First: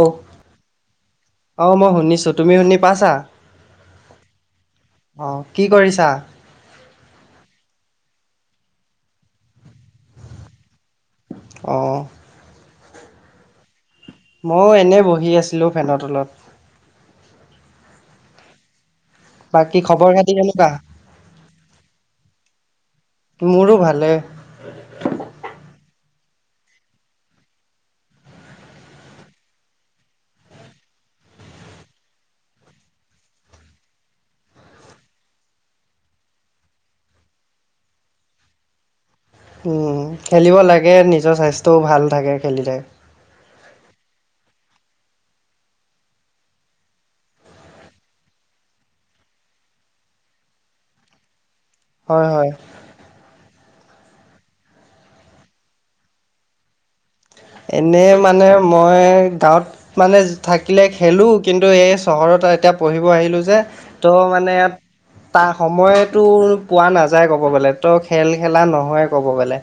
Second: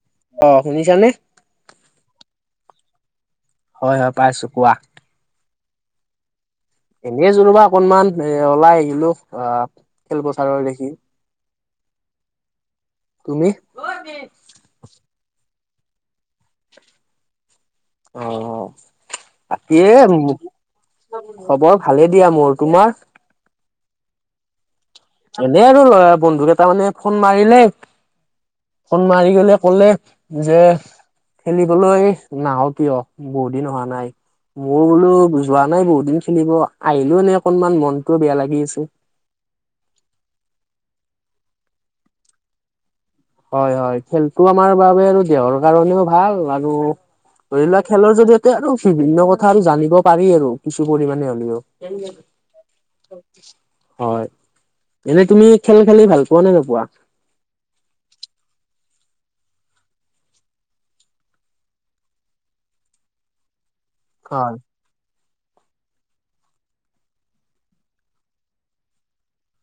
অ'। অ', শুনিছানে? অ', মই শুনিছোঁ‌, তুমি শুনি পাইছা? হয়, হয় পাইছোঁ, কোৱা। অ', কি কৰিছা? এনে আছোঁ ৰ'বা অকনমান, এ ওলাই আহিলোঁ‌ অ', খেল পথাৰৰ দেখি। অ'। তুমি? ময়ো এনেই বহি আছিলোঁ ফেনৰ তলত। অ'-অ'। বাকী খবৰ খাতি এ-মো, কেনেকুৱা খবৰ ভালেই দিয়া মোৰ, তোমাৰ? মোৰো ভালে। এনে আৰু ল'ৰা বন্ধু কেইটা মানে ফোন মাৰিলে ফোন মাৰি পেলে ক'লে যে, খেলিবলৈ নাহ কিয়, বহুত দিন অহা নাই। মই বোলো যোৱা নাই বহুত দিন খেলিব, আহিলোও এনে অকনমান মনটোও বেয়া লাগি আছে। উম খেলিব লাগে নিজৰ স্বাস্থ্যও ভাল থাকে খেলিলে। হয় হয় খেলটো আমাৰ বাবে আৰু দেহৰ কাৰণেও ভাল আৰু ধৰি লোৱা খেলৰ জৰিয়তে আৰু বিভিন্ন কথা আৰু জানিব পাৰি আৰু কিছু পৰিমানে হ'লেও। খেলি আছো। হয় হয় হয়, এনেই তুমি খেল খেলি ভাল পোৱা নে নোপোৱা? এনেই মানে মই গাঁৱত। মানে থাকিলে খেলোঁ, কিন্তু এই চহৰত এতিয়া পঢ়িব আহিলোঁ যে ত মানে হয়, ইয়াত তাৰ সময়তো পোৱা নাযায় ক'ব গ'লে ত খেল খেলা নহয় ক'ব গ'লে।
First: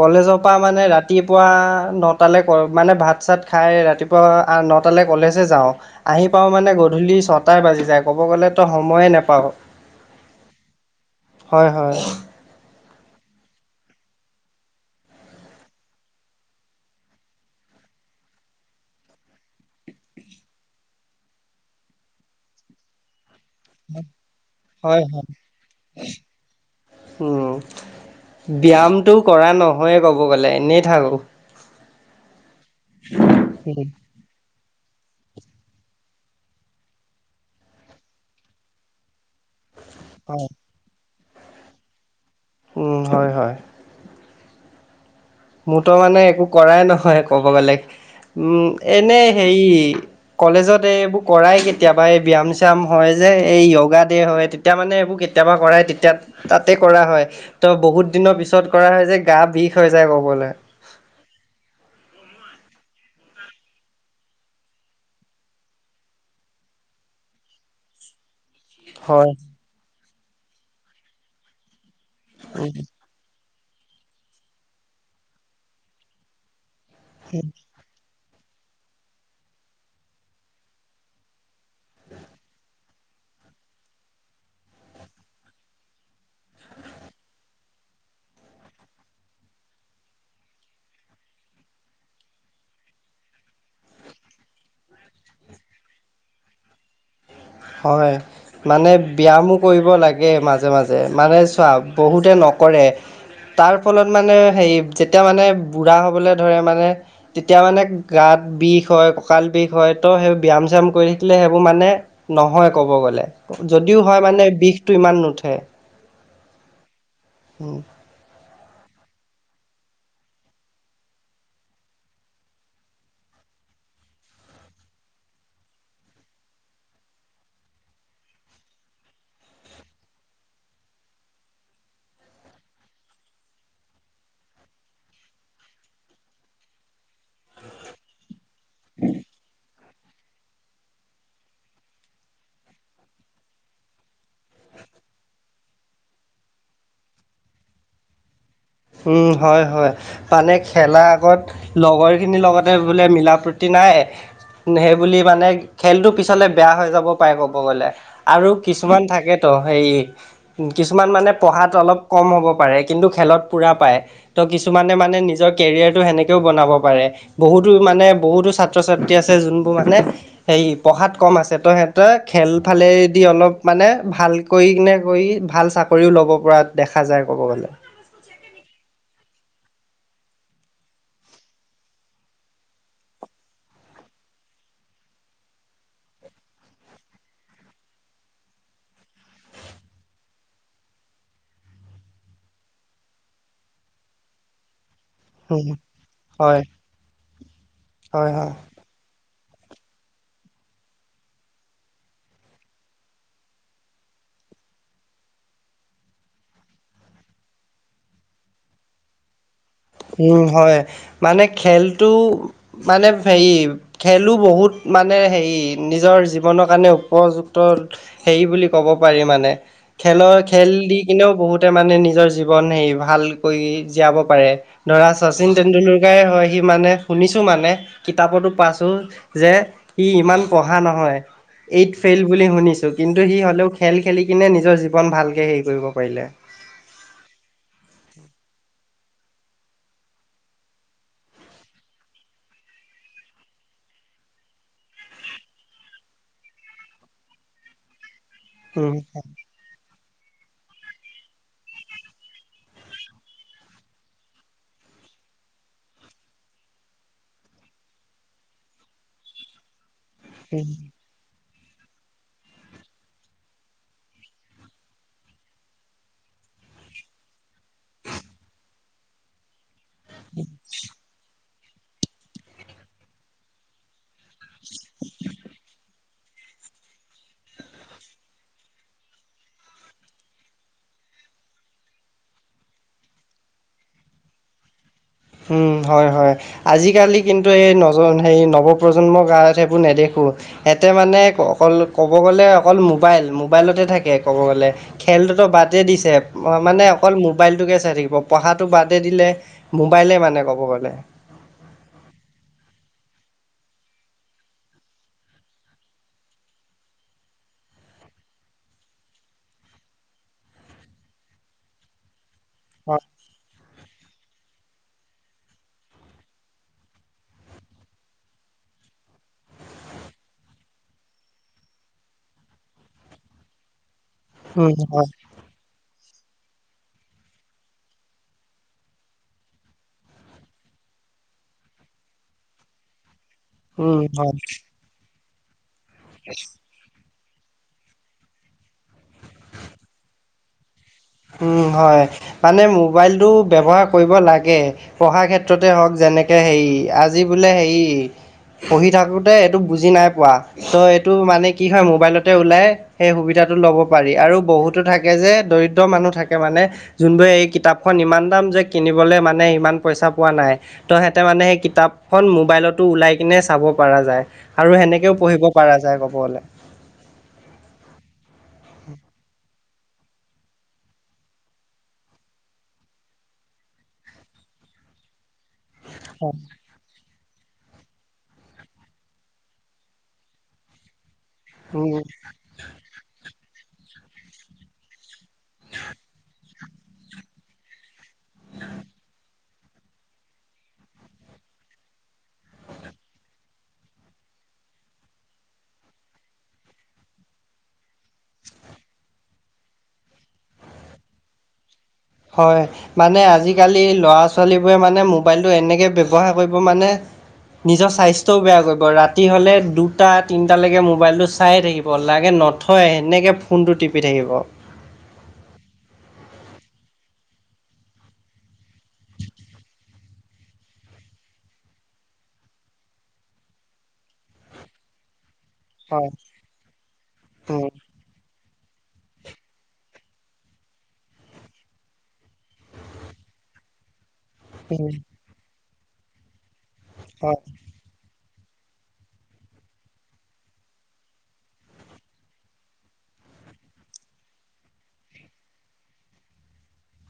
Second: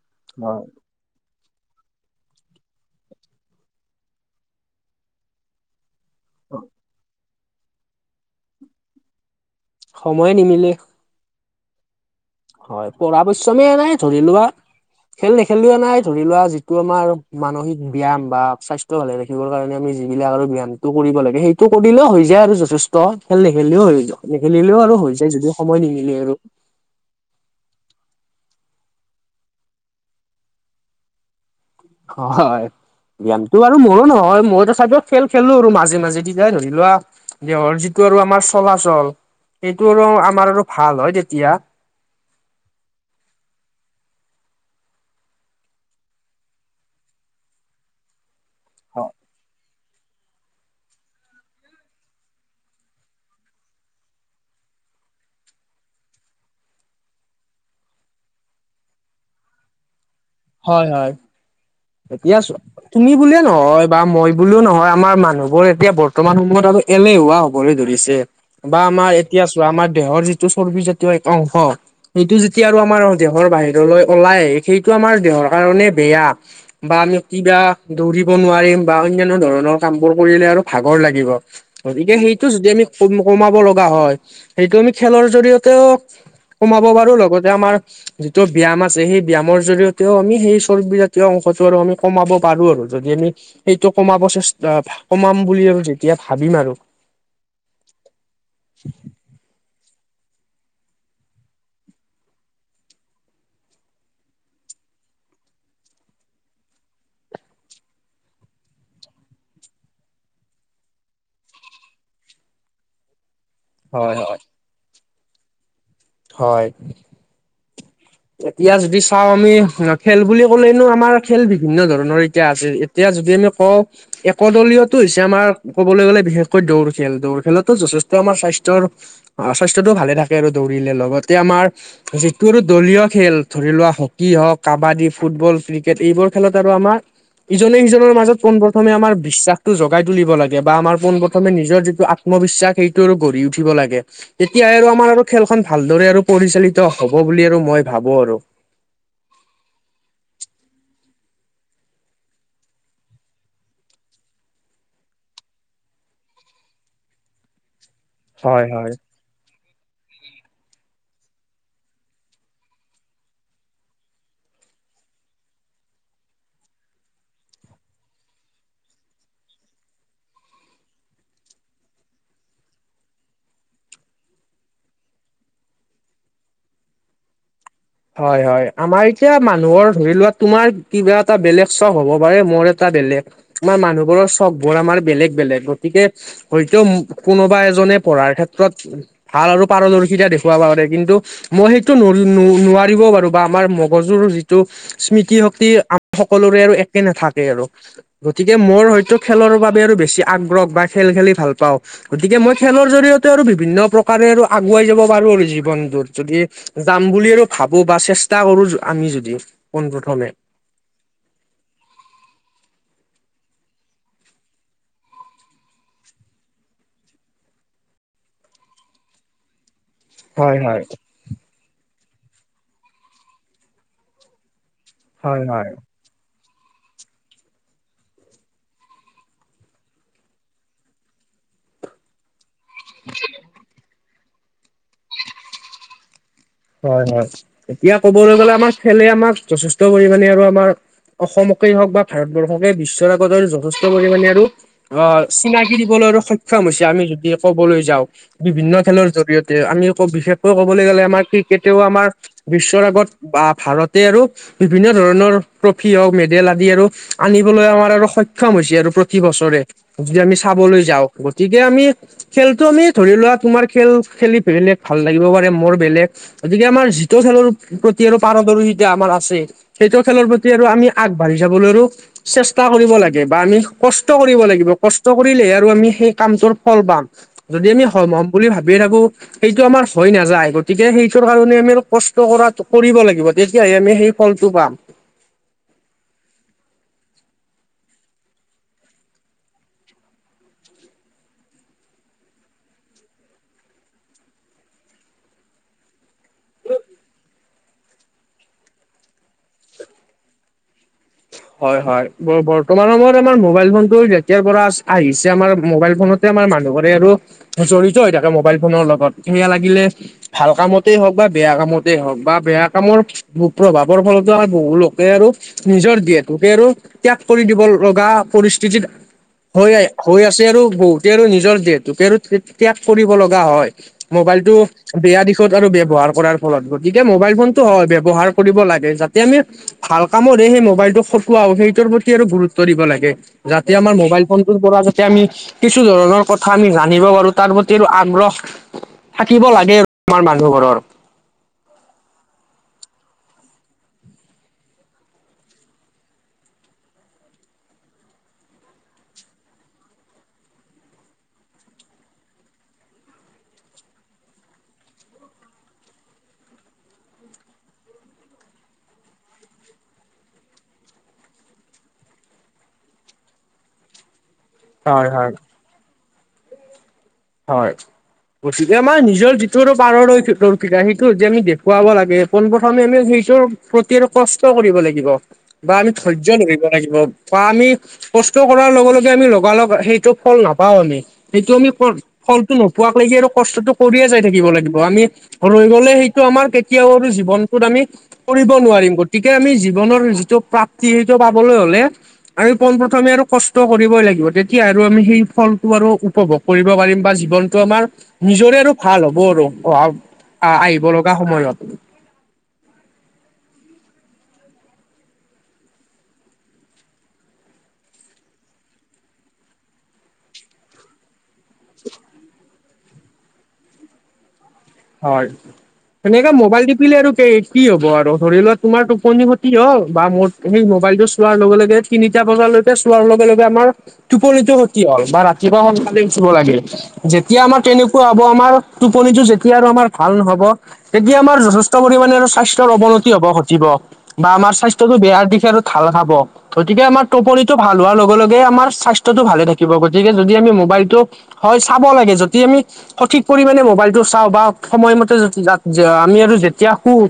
কলেজৰ পৰা হয়। মানে ৰাতিপুৱা ন ন টালৈ মানে ভাত চাত খাই ৰাতিপুৱা ন টালৈ কলেজে যাওঁ। আহি পাওঁ মানে গধূলি ছটাই বাজি যায় ক'ব গ'লেতো সময়ে নাপাওঁ। সময়ে নিমিলে। হয় হয় হয় পঢ়া পৰিশ্ৰম নাই ধৰি লোৱা, খেল নেখেলিলে নাই ধৰি লোৱা, যিটো আমাৰ মানসিক ব্যায়াম বা স্বাস্থ্য ভালে ৰাখিবৰ কাৰণে আমি যিবিলাক আৰু ব্যায়ামটো কৰিব লাগে সেই, সেই টো কৰিলেও হৈ যায় আৰু যথেষ্ট খেল নেখেলিলেও হৈ যায় নেখেলিলেও আৰু হয় হৈ হয় যায় যদিও সময় নিমিলে আৰু। উম- ব্যায়ামটো কৰা নহয়ে ক'ব গ'লে এনেই থাকোঁ। হয়, ব্যায়ামটো আৰু উম মোৰো নহয় মোৰ টো চাগে খেল খেলো আৰু মাজে মাজে তেতিয়া ধৰি লোৱা দেহৰ যিটো আৰু আমাৰ চলাচল। সেইটো আৰু হয় আমাৰ আৰু ভাল হয় তেতিয়া, উম হয় হয়। মোৰ টো মানে একো কৰাই নহয় ক'ব গ'লে উম এনে হেৰি, কলেজত এইবোৰ কৰাই কেতিয়াবা এই ব্যায়াম -চিয়াম হয় যে, এই য়োগা দে হয়। তেতিয়া মানে এইবোৰ কেতিয়াবা কৰাই তেতিয়া তাতেই কৰা হয়। ত বহুত দিনৰ পিছত কৰা হয় যে, গা বিষ হৈ যায় ক'ব গ'লে। হয় হয়। এতিয়া চোৱা তুমি বুলিয়ে নহয়, বা মই বুলিও নহয় আমাৰ মানুহবোৰ এতিয়া বৰ্তমান সময়ত আমি এনে হৱা হবলৈ ধৰিছে। বা আমাৰ হয়, এতিয়া চোৱা আমাৰ দেহৰ যিটো চৰ্বিজাতীয় এক অংশ সেইটো যেতিয়া উম। আৰু আমাৰ, দেহৰ বাহিৰলৈ ওলাই আহে, সেইটো আমাৰ দেহৰ কাৰণে বেয়া বা আমি কিবা- দৌৰিব নোৱাৰিম বা অন্যান্য ধৰণৰ কাম বোৰ কৰিলে আৰু ভাগৰ লাগিব। গতিকে সেইটো যদি আমি কমাব লগা হয় সেইটো আমি খেলৰ জৰিয়তেও, কমাব পাৰো লগতে আমাৰ- যিটো ব্যায়াম আছে, সেই ব্যায়ামৰ জৰিয়তেও আমি সেই চৰ্বীজাতীয় অংশ অংশ টো আমি কমাব পাৰো আৰু যদি আমি, সেইটো কমাব চেষ্টা কমাম বুলি আৰু যেতিয়া ভাবিম আৰু, হয়- মানে ব্যায়াম কৰিব লাগে মাজে মাজে মানে চোৱা বহুতে নকৰে তাৰ ফলত মানে হেৰি যেতিয়া মানে বুঢ়া হ'বলৈ ধৰে মানে, তেতিয়া মানে গাত বিষ হয়, কঁকাল বিষ হয়, ত সেই ব্যায়াম- চ্যায়াম কৰি থাকিলে সেইবোৰ মানে নহয় ক'ব গ'লে, যদিও হয় মানে বিষটো ইমান নুঠে। হয়। উম। এতিয়া যদি চাও আমি খেল বুলি ক'লেনো, আমাৰ খেল বিভিন্ন ধৰণৰ এতিয়া আছে। এতিয়া যদি আমি কওঁ। একদলীয়তো হৈছে। আমাৰ ক'বলৈ গ'লে বিশেষকৈ দৌৰ খেল, দৌৰ খেলতো যথেষ্ট আমাৰ স্বাস্থ্যৰ অ, স্বাস্থ্যটো ভালে থাকে আৰু। দৌৰিলে লগতে আমাৰ যিটো আৰু দলীয় খেল ধৰি লোৱা হকী হওক, কাবাডী, ফুটবল, ক্ৰিকেট, এইবোৰ খেলত আৰু আমাৰ ইজনে সিজনৰ মাজত পোনপ্ৰথমে আমাৰ বিশ্বাসটো জগাই তুলিব লাগে বা আমাৰ পোনপ্ৰথমে নিজৰ যিটো আত্মবিশ্বাস সেইটোও আৰু গঢ়ি উঠিব লাগে। তেতিয়া আৰু আমাৰ আৰু খেলখন ভালদৰে আৰু পৰিচালিত হব বুলি আৰু মই ভাবো আৰু। উম, হয়- হয়। মানে খেলা আগত লগৰখিনিৰ লগতে বোলে মিলা প্ৰীতি নাই। সেইবুলি মানে খেলটো পিছলৈ বেয়া হৈ যাব পাৰে। ক'ব গ'লে আৰু হয় হয় কিছুমান থাকে। ত সেই কিছুমান মানে পঢ়াত অলপ কম হ'ব পাৰে। কিন্তু খেলত পুৰা পায়। ত' কিছুমানে মানে নিজৰ কেৰিয়াৰটো সেনেকেও বনাব পাৰে। বহুতো মানে, বহুতো ছাত্ৰ- ছাত্ৰী আছে যোনবোৰ মানে হে পঢ়াত কম আছে, ত' সিহঁতে খেল ফালেদি অলপ মানে ভাল কৰি কিনে কৰি ভাল চাকৰিও ল'ব পৰা দেখা যায় ক'ব গ'লে। হয়- হয়, আমাৰ এতিয়া মানু্হ মানুহৰ ধৰি লোৱা তোমাৰ কিবা এটা বেলেগ চখ হ'ব পাৰে, মোৰ এটা বেলেগ। আমাৰ মানুহবোৰৰ চখবোৰ আমাৰ বেলেগ বেলেগ। গতিকে হয়তো কোনোবা এজনে পঢ়াৰ ক্ষেত্ৰত ভাল আৰু পাৰদৰ্শিতা দেখুৱাব পাৰে। কিন্তু মই সেইটো ন- ন- ন নোৱাৰি। ৰিবও পাৰো বা মগজুৰ যিটো স্মৃতি শক্তি আ, সকলোৰে হয়। আৰু একে নাথাকে আৰু। হয় হয় গতিকে মোৰ হয়তো খেলৰ বাবে আৰু বেছি আগ্ৰহ বা খেল খেলি ভাল পাওঁ। গতিকে মই খেলৰ জৰিয়তে আৰু বিভিন্ন প্ৰকাৰে আৰু আগুৱাই যাব পাৰোঁ আৰু। জীৱনটোত যদি যাম বুলি আৰু ভাবো বা চেষ্টা কৰো আমি যদি। পোন প্ৰথমে। উম, হয় মানে খেলটো মানে হেৰি খেলো বহুত মানে হেৰি নিজৰ জীৱনৰ কাৰণে উপযুক্ত সেৰি বুলি ক'ব পাৰি মানে। খেলৰ- হয় খেল হয় দি কিনেও বহুতে মানে নিজৰ জীৱন হেৰি ভালকৈ জীয়াব পাৰে। ধৰা হয় শচীন হয় তেটেণ্ডুলকাৰেই হয়। সি মানে শুনিছোঁ মানে কিতাপতো পাইছোঁ। যে ই ইমান পঢ়া নহয়, এইট ফেইল বুলি শুনি ছো। কিন্তু সি হ'লেও খেল খেলি কিনে নিজৰ জীৱন ভালকে হেৰি কৰিব পাৰিলে। হয়- হয়, এতিয়া ক'বলৈ গ'লে আমাৰ খেলে আমাক যথেষ্ট পৰিমাণে আৰু আমাৰ অসমকেই হওক বা ভাৰতবৰ্ষকে বিশ্বৰ আগত আৰু যথেষ্ট পৰিমাণে আৰু অ, চিনাকি দিবলৈ সক্ষম হৈছে। আমি যদি ক'বলৈ যাওঁ বিভিন্ন উম খেলৰ জৰিয়তে আমি বিশেষকৈ ক'বলৈ গ'লে আমাৰ ক্ৰিকেটেও আমাৰ বিশ্বৰ আগত বা ভাৰতে আৰু বিভিন্ন ধৰণৰ ট্ৰফি হওঁক, মেডেল আদি আৰু আনিবলৈ আমাৰ আৰু সক্ষম হৈছে আৰু প্ৰতি বছৰে। যদি আমি উম চাবলৈ যাওঁ। গতিকে আমি খেলটো আমি ধৰি লোৱা, তোমাৰ খেল খেলি বেলেগ ভাল লাগিব পাৰে। মোৰ বেলেগ গতিকে আমাৰ যিটো খেলৰ প্ৰতি আৰু পাৰদৰ্শিতা আমাৰ আছে। সেইটো খেলৰ প্ৰতি আৰু আমি আগবাঢ়ি যাবলৈ আৰু চেষ্টা কৰিব লাগে বা আমি কষ্ট কৰিব লাগিব। কষ্ট কৰিলেহে আৰু আমি সেই কামটোৰ ফল পাম। যদি আমি হম হম বুলি ভাবি থাকো, সেইটো আমাৰ হৈ নাযায়। গতিকে সেই টোৰ কাৰণে আমি কষ্ট কৰা কৰিব লাগিব তেতিয়াহে আমি সেই ফলটো পাম। উম হয় হয়। আজিকালি কিন্তু এই নজন হে নৱপ্ৰজন্মৰ গাত সেইবোৰ নেদেখোঁ। সেহেতে মানে অকল ক'ব গ'লে অকল মোবাইল, মোবাইলতে থাকে ক'ব গ'লে। খেলটোতো বাদে দিছে, অ মানে অকল মোবাইলটোকে চাই থাকিব। পঢ়াটো বাদে দিলে। মোবাইলে মানে ক'ব গ'লে। হয় হয়, বৰ বৰ্তমান সময়ত আমাৰ মোবাইল ফোনটো যেতিয়াৰ পৰা আছ আহিছে, আমাৰ মোবাইল ফোনত তে আমাৰ মানুহৰে আৰু জড়িত হৈ থাকে মোবাইল ফোনৰ লগত। ‌সেয়া লাগিলে ভাল কামতেই হওঁক বা বেয়া কামত। তে হওঁক বা বেয়া কামৰ হয়, কু-প্ৰভাৱৰ ফলতো আৰু বহু লোকে আৰু নিজৰ দি লোকে আৰু ত্যাগ কৰি দিব লগা পৰিস্থিতিত হৈ হৈ আছে আৰু বহুতে আৰু নিজৰ দেহটোকে আৰু তে-ত্যাগ কৰিব লগা হয়। মোবাইলটো উম, হয়। বেয়া দিশ ত আৰু ব্যৱহাৰ কৰাৰ ফলত। গতিকে মোবাইল ফোনটো অ ব্যৱ‍‍হাৰ কৰিব লাগে যাতে আমি ভাল কামতহে সেই মোবাইলটো সো ৱাও সেইটোৰ প্ৰতি আৰু গুৰুত্ব দিব লাগে। যাতে আমাৰ উম, মোবাইল হয়। ফোনটোৰ পৰা যাতে আমি কিছু ধৰণৰ কথা আমি জানিব পাৰো। তাৰ প্ৰতি আৰু আগ্ৰহ থাকিব লাগে আৰু আমাৰ মানুহৰৰ। উম হয় মানে মোবাইলটো ব্যৱহাৰ কৰিব লাগে। পঢ়া ক্ষেত্ৰতে হওঁক যেনেকে হেৰি আজি বোলে হেৰি পঢ়ি থাকোঁতে এইটো বুজি নাই পোৱা। ত' এইটো মানে কি হয় মোবাইলতে ওলায়। সেই সুবিধাটো ল'ব পাৰি। আৰু বহুতো থাকে যে দৰি দ্ৰ মানুহ থাকে মানে যোনবোৰে এই কিতাপখন ইমান দাম যে কিনিবলৈ মানে ইমান পইচা পোৱা নাই। ত সিহেঁতে মানে কিতাপখন মোবাইলতো ওলাই কিনে চাব পাৰা যায়। আৰু হয় সেনেকেও হয় পঢ়িব পাৰা যায় ক'ব গ'লে। হয়। গতিকে আমাৰ নিজৰ যিটো পাৰদৰ্শি-দৰ্শিতা সেইটো যে আমি দেখুৱাব লাগে। পোন প্ৰথমে আমি সেইটোৰ প্ৰতি আৰু কষ্ট কৰিব লাগিব বা আমি ধৈৰ্য ধৰি ব লাগিব, বা আমি কষ্ট কৰাৰ লগে লগে আমি লগা লগ সেইটো ফল নাপাওঁ আমি। সেইটো আমি উম, ফল-ফলটো নোপোৱাক লেকি আৰু কষ্টটো কৰিয়ে যাই থাকিব লাগিব। আমি ৰৈ গ'লে সেইটো আমাৰ কেতিয়াও আৰু জীৱনটোত আমি কৰিব নোৱাৰিম। গতিকে আমি জীৱনৰ যিটো প্ৰাপ্তি সেইটো পাবলৈ হ'লে আমি পোন প্ৰথমে আৰু কষ্ট কৰিবই লাগিব। তেতিয়া আৰু আমি সেই ফলটো আৰু উপভোগ কৰিব পাৰিম। বা জীৱনতটো আমাৰ নিজৰে আৰু ভাল হ'ব আৰু অহা আ-আহিব লগা সময়ত। হয়। মানে আজিকালি ল'ৰা-ছোৱালীবোৰে মানে মোবাইলটো এনেকে ব্যৱহাৰ কৰিব মানে নিজৰ স্বাস্থ্যও বেয়া কৰিব। ৰাতি হ'লে দুটা তিনিটালৈকে মোবাইলটো চায়ে থাকিব লাগে ন থ‌য় এনেক ফোনটো টিপি থাকিব। হয়। সেনেকে মোবাইল তিপিলে আৰু কেই কি হ'ব? আৰু ধৰি লোৱা তোমাৰ টোপনি খতি হ'ল বা মোৰ সেই মোবাইলটো চোৱাৰ লগে লগে তিনিটা বজালৈকে চোৱাৰ লগে লগে আমাৰ টোপনিতো খতি হ'ল। [unintelligible] তিপুৱা সোনকালে হয় উঠিব লাগে যেতিয়া আমাৰ উম তেনেকুৱা হ'ব আমাৰ টোপনিটো যেত তিয়া আৰু আমাৰ ভাল নহব তেতিয়া আমাৰ যথেষ্ট পৰিমানে আৰু স্বাস্থ্যৰ অৱনতি হব ঘটিব। বা আমাৰ স্বাস্থ্য উম টো বেয়া দিশে আৰু ধাল খাব গতিকে আমাৰ হয় টোপনিটো ভাল হোৱাৰ লগে লগে আমাৰ স্বাস্থ্যটো ভালে থাকিব গতিকে যদি আমি মোবাইলটো হয় চাব লাগে যতি আমি সঠিক পৰিমাণে মোবাইলটো চা চাওঁ বা সময়মতে যতি যত আমি আৰু যেতিয়া শুও।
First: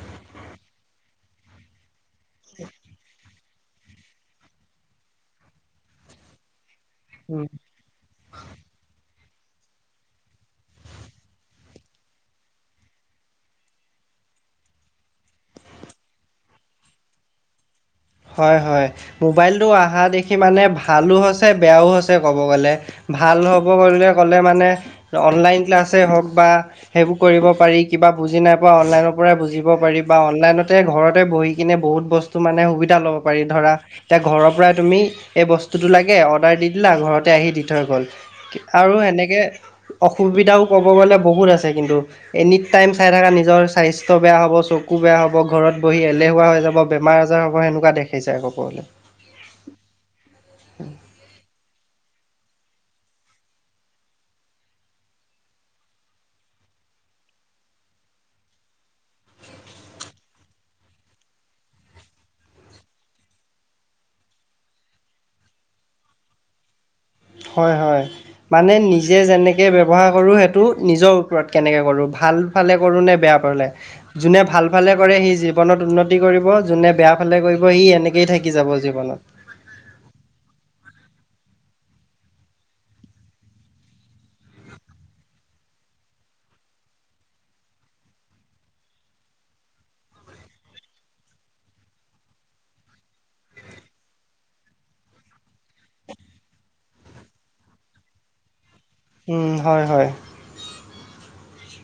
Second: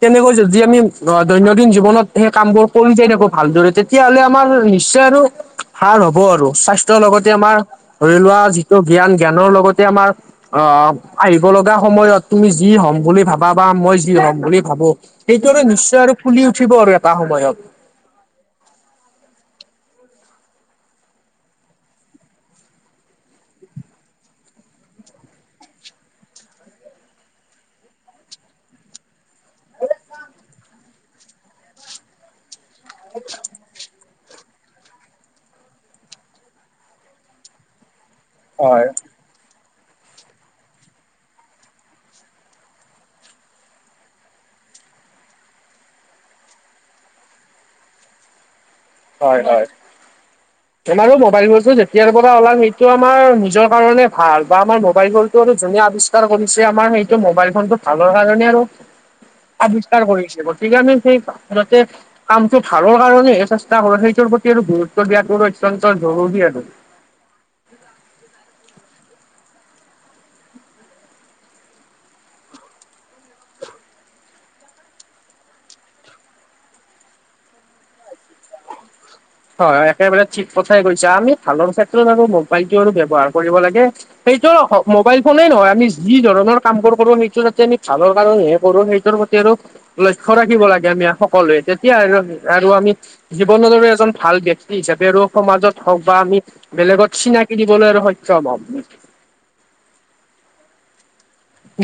তেনেকৈ যদি আমি অ দৈনন্দিন জীৱনত সেই কামবোৰ কৰি যাই থাকো ভালদৰে তেতিয়াহ'লে আমাৰ নিশ্চয় আৰু ভাল হব আৰু চাইচ [unintelligible] লগতে উম আমাৰ ধৰি লোৱা যিটো জ্ঞান জ্ঞানৰ লগতে আমাৰ অ আহিব লগা সময়ত তুমি যি হ'ম বুলি ভাবা বা মই যি হ'ম বুলি ভাবো এইটো আৰু নিশ্চয় আৰু ফুলি উঠিব আৰু এটা সময়ত। হয় -হয় মোবাইলটো আহা দেখি মানে ভালো হৈছে বেয়াও হৈছে ক'ব গ'লে। ভাল হ'ব গলে ক'লে মানে অনলাইন ক্লাছেই হ'ক বা সেইবোৰ কৰিব পাৰি কিবা বুজি নাই পোৱা অনলাইনৰ পৰাই বুজিব পাৰি বা অনলাইনতে ঘৰতে বহি কিনে বহুত বস্তু তো মানে সুবিধা ল'ব পাৰি ধৰা এতিয়া ঘৰৰ পৰাই তুমি এই বস্তুটো লাগে অৰ্ডাৰ দি দিলা ঘৰতে আহি দি থৈ গ'ল। হয়, আৰু সেনেকে অসুবিধাও ক'ব গ'লে বহুত আছে কিন্তু। এনি টাইম চাই থাকা নিজৰ স্বাস্থ্য বেয়া হব চকু বেয়া হব ঘৰত বহি এলেহুৱা হৈ যাব বেমাৰ আজাৰ হ'ব সেনেকুৱা দেখিছে আকৌ ক'বলে। হয় -হয়। তোমাৰো মোবাইল [unintelligible] যেতিয়াৰ পৰা ওলাল সেইটো আমাৰ নিজৰ কাৰণে ভাল বা আমাৰ মোবাইল [unintelligible] আৰু যোনে আৱিষ কাৰ কৰিছে আমাৰ সেইটো মোবাইল ফোনটো ভালৰ কাৰণে আৰু। আৱিষ্কাৰ কৰিছে গতিকে আমি সেই [unintelligible] কামটো ভালৰ কাৰণেহে চেষ্টা কৰো সেইটোৰ প্ৰতি আৰু গুৰুত্ব দিয়াটো অত্যন্ত জৰুৰী আৰু। হয়- হয়। মানে নিজে যেনেকে ব্যৱহাৰ কৰোঁ সেইটো নিজৰ ওপৰত কেনেকে কৰোঁ ভাল ফালে কৰো নে বেয়া পালে। যোনে ভাল ফালে কৰে সি জীৱনত উন্নতি কৰিব যোনে বেয়া ফালে কৰিব সি এনেকেই থাকি যাব জীৱনত। হয় একেবাৰে ঠিক কথাই কৈছা আমি ভালৰ ক্ষেত্ৰত আৰু মোবাইলটো আৰু ব্যৱহাৰ কৰিব লাগে সেইটো মোবাইল ফোনেই নহয় আমি যি ধৰণৰ কামবোৰ কৰো সেইটো যাতে আমি ভালৰ কাৰনেহে কৰো সেই নিজৰ প্ৰতি আৰু লক্ষ্য ৰাখিব লাগে আমি সকলোৱে তেতিয়া আৰু -আৰু আমি জীৱনদৰে এজন ভাল ব্যক্তি হিচাপে আৰু সমাজত হওঁক বা আমি বেলেগত চিনাকি দিবলৈ আৰু সক্ষম হম। উম, হয় - হয়।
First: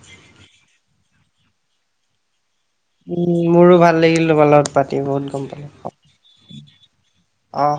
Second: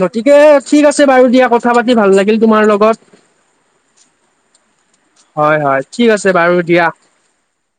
গতিকে ঠিক আছে বাৰু দিয়া কথা পাতি ভাল লাগিল তোমাৰ লগত। উম, মোৰো ভাল লাগিল তোমাৰ লগত। পাতি বহুত গম হয়- পালোঁ হয় ঠিক আছে বাৰু দিয়া। অ',